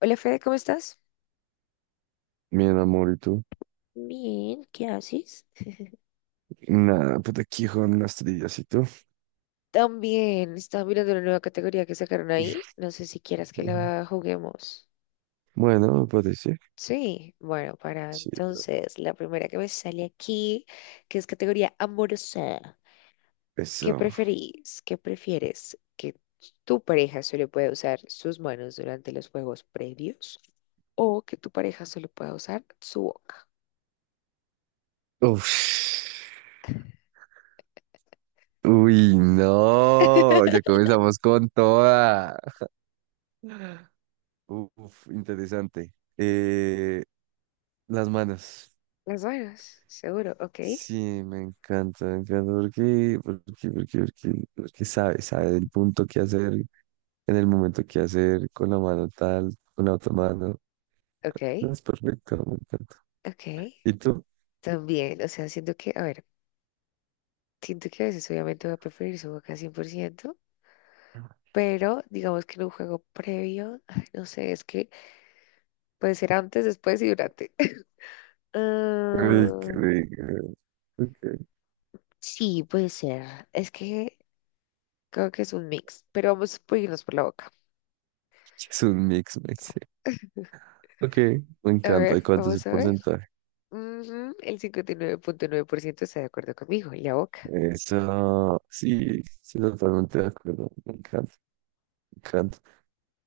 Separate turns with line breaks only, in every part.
Hola Fede, ¿cómo estás?
Bien, amor, ¿y tú?
Bien, ¿qué haces?
Nada, pues aquí con unas trillas, ¿y tú?
También estaba mirando la nueva categoría que sacaron ahí. No sé si quieras que
Ujú.
la juguemos.
Bueno, me parece.
Sí, bueno, para
Sí,
entonces la primera que me sale aquí, que es categoría amorosa. ¿Qué
eso.
preferís? ¿Qué prefieres? ¿Que tu pareja solo pueda usar sus manos durante los juegos previos? ¿O que tu pareja solo pueda usar su boca?
Uf. Uy, no, ya comenzamos con toda. Uf, interesante. Las manos.
Las manos, seguro, ok,
Sí, me encanta, me encanta. Porque sabe el punto que hacer, en el momento que hacer, con la mano tal, con la otra mano.
ok,
No, es perfecto, me encanta.
ok.
¿Y tú?
También, o sea, siento que, a ver. Siento que a veces obviamente voy a preferir su boca 100%, pero digamos que en un juego previo, ay, no sé, es que puede ser antes, después y durante.
Ay, qué
Ah,
rico. Ok.
sí, puede ser. Es que creo que es un mix, pero vamos a irnos por la boca.
Es un mix, mix dice. Ok, me
A
encanta.
ver,
¿Y cuánto es el
vamos a ver.
porcentaje?
Ujú, el 59,9% está de acuerdo conmigo, y la boca.
Eso, sí, sí, totalmente de acuerdo. Me encanta, me encanta.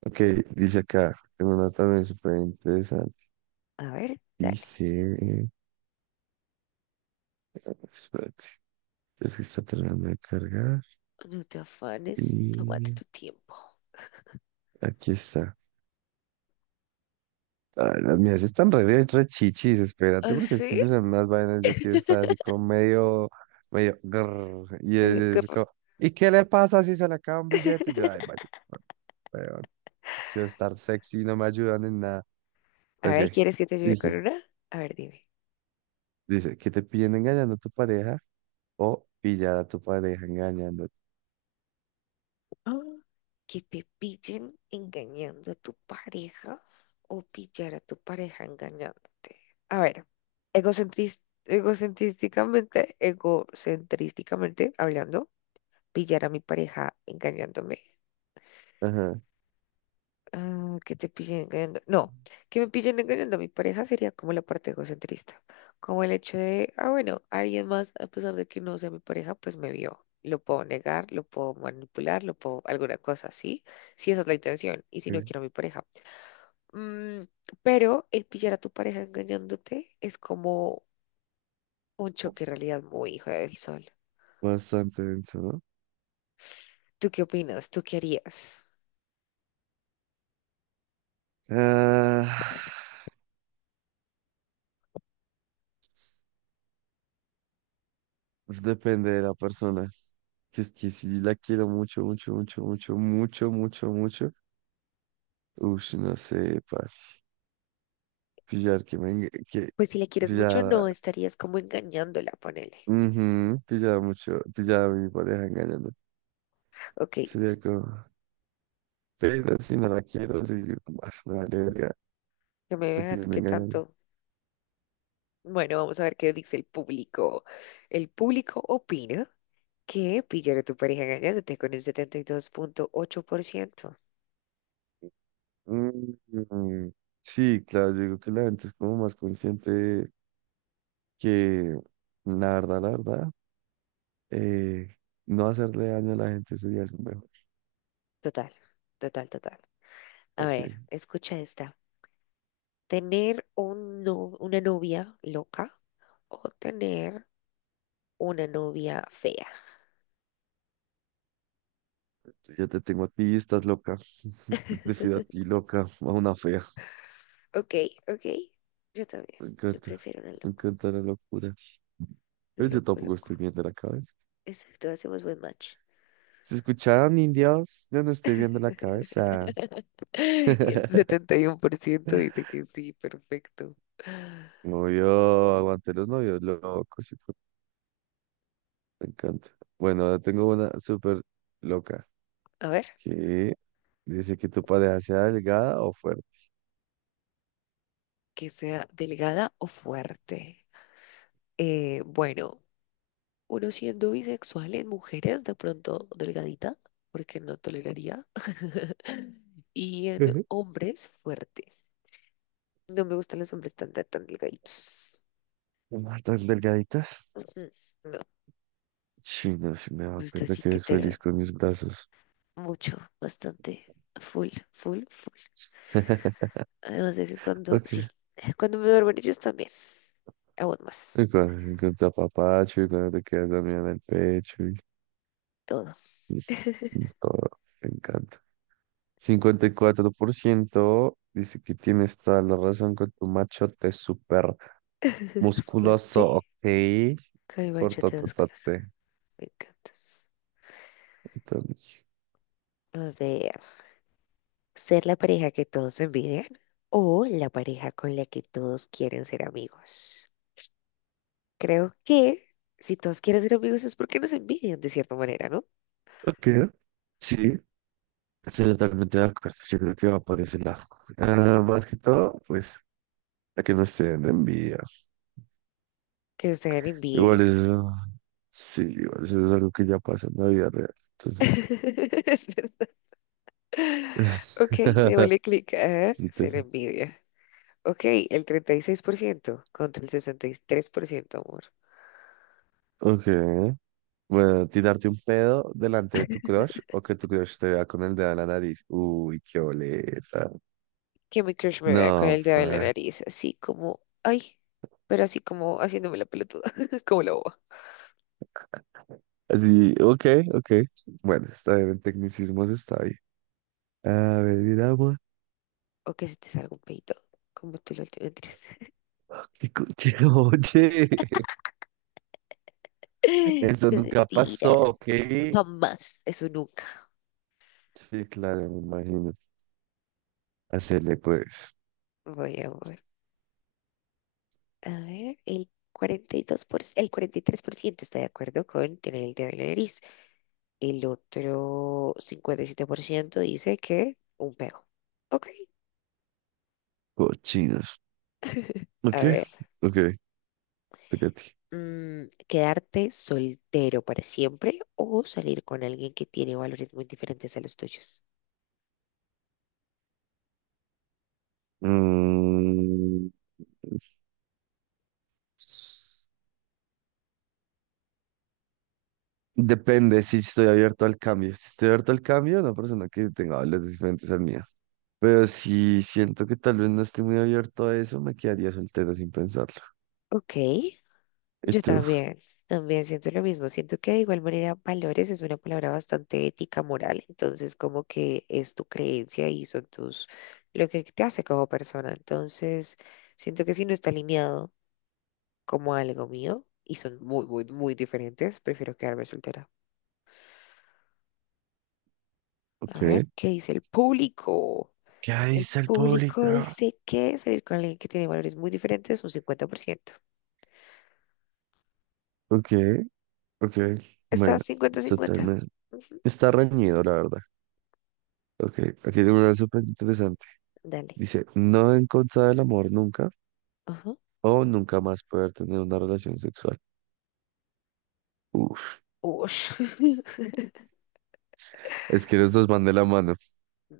Ok, dice acá, tengo una también súper interesante.
A ver, dale.
Dice, espérate, es que está terminando de cargar.
No te afanes, tómate
Y
tu tiempo.
aquí está. Ay, las mías están re, re chichis, espérate,
¿Ah,
porque es que
sí?
mis salen unas vainas, yo quiero estar así como medio, medio, grrr, y es,
Ay, qué
es
horror.
como, ¿y qué le pasa si se le acaba un billete? Y yo, ay, vaya, bueno, weón, quiero estar sexy, no me ayudan en nada.
A
Ok,
ver, ¿quieres que te ayude con
dice,
una? A ver, dime.
dice, que te piden engañando a tu pareja o pillar a tu pareja engañándote.
Ah, que te pillen engañando a tu pareja o pillar a tu pareja engañándote. A ver, egocentris- egocentrísticamente hablando, pillar a mi pareja engañándome.
Ajá,
Ah, que te pillen engañando. No, que me pillen engañando a mi pareja sería como la parte egocentrista. Como el hecho de, ah, bueno, alguien más, a pesar de que no sea mi pareja, pues me vio. Lo puedo negar, lo puedo manipular, lo puedo, alguna cosa, ¿sí? Si esa es la intención y si no
ok.
quiero a mi pareja. Mm, pero el pillar a tu pareja engañándote es como un choque de
Ups.
realidad muy hijo del sol.
Bastante denso, ¿no?
¿Tú qué opinas? ¿Tú qué harías?
Ah. Pues, depende de la persona. Que es que si la quiero mucho, mucho, mucho, mucho, mucho, mucho, mucho. Ush, no sé, parce. Pillar que me enga- que
Pues si le quieres mucho, no
pillar,
estarías como engañándola, ponele.
mhm Pillar mucho, pillar a mi pareja engañando.
Ok,
Sería como, pero si no la quiero, sí, yo como, ah, me vale verga,
que me
te
vean
pillan
qué
engañando.
tanto. Bueno, vamos a ver qué dice el público. El público opina que pillar a tu pareja engañándote con un 72,8%.
Mm, sí, claro, yo digo que la gente es como más consciente que la verdad, la verdad, eh, no hacerle daño a la gente sería lo mejor.
Total, total, total. A ver, escucha esta. ¿Tener un no- una novia loca o tener una novia fea?
Yo te tengo a ti, estás loca. Te prefiero a ti, loca, a una fea.
Ok, ok. Yo también.
Me
Yo
encanta,
prefiero una
me
loco.
encanta la locura. Pero yo
Loco,
tampoco
loco.
estoy viendo la cabeza.
Exacto, hacemos buen match.
¿Se escucharon, indios? Yo no estoy viendo la cabeza.
Y el 71% dice que sí, perfecto.
Novio, aguante los novios locos. Hijo- Me encanta. Bueno, ahora tengo una súper loca.
A ver.
Que dice que tu pareja sea delgada o fuerte.
Que sea delgada o fuerte. Bueno, uno siendo bisexual en mujeres, de pronto delgadita, porque no toleraría. Y en
Ujú.
hombres, fuerte. No me gustan los hombres tan, tan, tan delgaditos.
Ah, ¿tan delgaditas?
Ujú, no,
Sí, no, sí me da
me gusta
cuenta
así
que
que
eres
tenga
feliz con mis brazos.
mucho, bastante, full, full, full. Además de que cuando,
Ok.
sí, cuando me duermen ellos también, aún más.
Y con tu apapacho y cuando te quedas dormida en el pecho y,
Todo.
y y todo, me encanta. 54% dice que tienes toda la razón con tu machote súper
Fuerte,
musculoso, ok,
con el
por
machete chate, músculos.
tototote.
Me encantas.
Entonces,
A ver. ¿Ser la pareja que todos envidian o la pareja con la que todos quieren ser amigos? Creo que si todos quieren ser amigos es porque nos envidian de cierta manera, ¿no?
ok, sí, estoy totalmente de acuerdo, yo creo que va por ese lado. Ah, más que todo, pues, a que no estén de envidia.
Que nos tengan envidia.
Igual eso, sí, igual eso es algo que ya pasa en la vida real, entonces...
Es verdad. Ok, démosle clic a ser
Chistoso.
envidia. Ok, el 36% contra el 63% amor.
Ok. Bueno, tirarte un pedo delante de tu crush o que tu crush te vea con el dedo en la nariz. Uy, qué boleta.
Que mi crush me
No,
vea con el dedo en
fa.
la nariz, así como, ay, pero así como haciéndome la pelotuda, como la boba.
Así, ok, ok. Bueno, está bien, en tecnicismos está bien. A ver, miramos.
O que se te salga un peito, como tú lo tienes.
Ah, qué coche, oye. Eso
Sus
nunca
mentiras.
pasó, ok.
Jamás. Eso nunca.
Sí, claro, me imagino. Hacerle, pues,
Voy a ver. A ver, el 42%, el 43% está de acuerdo con tener el dedo en la nariz. El otro 57% dice que un pego. Ok.
cochinos.
A
Ok,
ver,
ok, toca a ti.
mm, ¿quedarte soltero para siempre o salir con alguien que tiene valores muy diferentes a los tuyos?
Mm. Depende si estoy abierto al cambio. Si estoy abierto al cambio, una persona que tenga valores diferentes al mío. Pero si siento que tal vez no estoy muy abierto a eso, me quedaría soltero sin pensarlo.
Ok.
¿Y
Yo
tú?
también, también siento lo mismo. Siento que de igual manera valores es una palabra bastante ética, moral. Entonces, como que es tu creencia y son tus, lo que te hace como persona. Entonces, siento que si no está alineado como algo mío y son muy, muy, muy diferentes, prefiero quedarme soltera. A
Ok.
ver, ¿qué dice el público?
¿Qué
El
dice el público?
público dice que salir con alguien que tiene valores muy diferentes es un 50%.
Ok, ok.
Está
Bueno, es
cincuenta-cincuenta.
totalmente. Está reñido, la verdad. Ok, aquí tengo una súper interesante.
Dale.
Dice, no en contra del amor nunca
Ajá.
o nunca más poder tener una relación sexual. Uf,
Ush.
es que los dos van de la mano,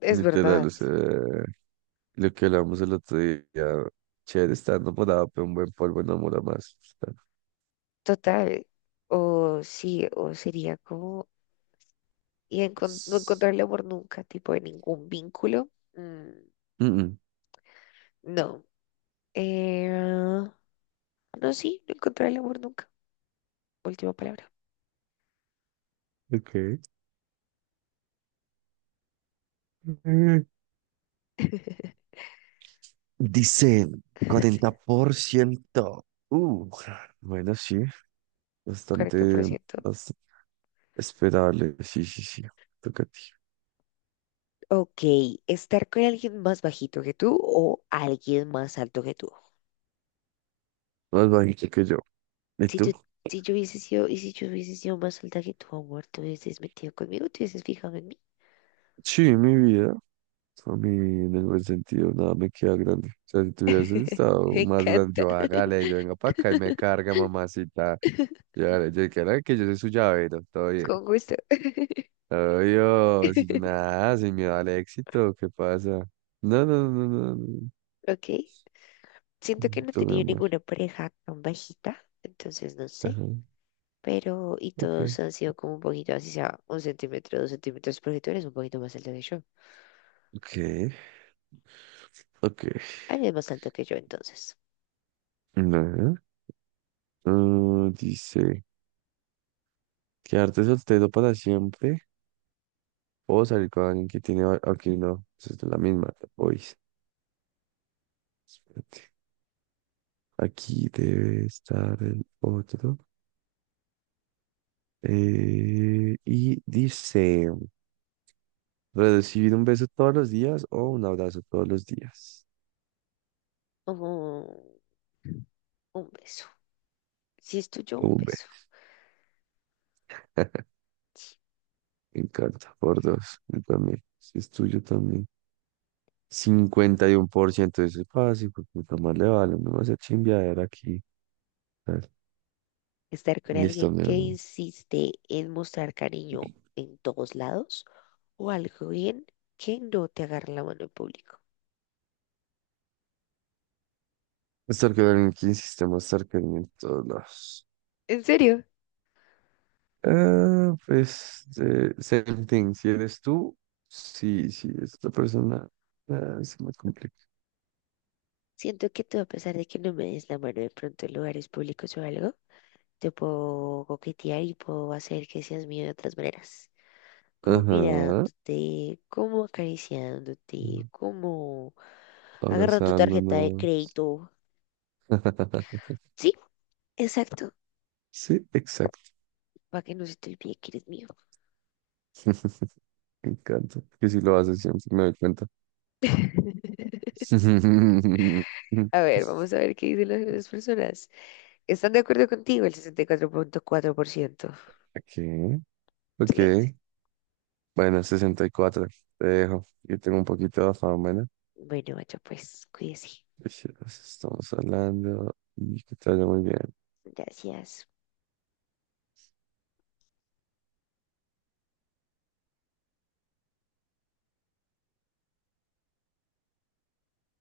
Es
literal,
verdad.
o sea, lo que hablamos el otro día, chévere, está enamorado, pero un buen polvo enamora más. Está-
Total, o sí, o sería como, y no encontrarle amor nunca, tipo de ningún vínculo, mm,
Mm,
no. Eh, no, sí, no encontrarle amor nunca, última palabra,
mm. Ok. Mm. Dice 40%. Bueno, sí, bastante,
40%.
bastante esperable. Sí, sí, sí. Toca a ti.
Ok, estar con alguien más bajito que tú o alguien más alto que tú.
Más bajito que yo. ¿Y
Si
tú?
tú, si yo hubiese sido, y si yo hubiese sido más alta que tu amor, ¿te hubieses metido conmigo? ¿Te hubieses fijado en mí?
Sí, mi vida. A mí, en el buen sentido, nada me queda grande. O sea, si tuvieses estado
Me
más grande,
encanta,
yo hágale, yo venga para acá y me carga, mamacita. Ya, yo creo que yo soy su llavero, todo bien.
con gusto.
Obvio, sin nada, sin miedo al éxito, ¿qué pasa? No, no, no, no, no.
Ok. Siento que no he
Tú, mi
tenido
amor.
ninguna pareja tan bajita, entonces no sé,
Ajá.
pero y
Ok,
todos han sido como un poquito, así sea un centímetro, dos centímetros, porque tú eres un poquito más alto que yo.
ok, ok.
Alguien más alto que yo, entonces.
Ajá. Mm, dice, quedarte soltero para siempre o salir con alguien que tiene... va- Ok, no, esa es la misma. Hoy. Aquí debe estar el otro. Y dice... Recibir un beso todos los días o un abrazo todos los días.
Ujú, un beso. Si es tuyo, un
Un
beso.
beso. Me encanta. Por dos. Yo también. Si es tuyo también. 51% de ese fácil, pues puta más le vale. No vas a chimbear aquí. A ver,
Estar con
listo,
alguien
mi
que
amor.
insiste en mostrar cariño en todos lados o alguien que no te agarra la mano en público.
Stalker Que insiste stalker en todos lados.
¿En serio?
Ah, pues, same thing. Si eres tú, sí, sí, es otra persona. Ah, se me complica.
Siento que tú, a pesar de que no me des la mano de pronto en lugares públicos o algo, te puedo coquetear y puedo hacer que seas mío de otras maneras. Como
Ajá.
mirándote, como acariciándote, como agarrando tu tarjeta de
Abrazándonos.
crédito. Sí, exacto.
Sí, exacto.
Para que no se te olvide que eres mío.
Me encanta. Que si lo haces siempre me doy cuenta.
A ver, vamos a ver qué dicen las otras personas. ¿Están de acuerdo contigo? El 64.4%.
Ok,
Excelente.
ok. Bueno, 64. Te dejo. Yo tengo un poquito de afán, bueno.
Bueno, macho, pues cuídese.
Estamos hablando y que te vaya muy bien.
Gracias.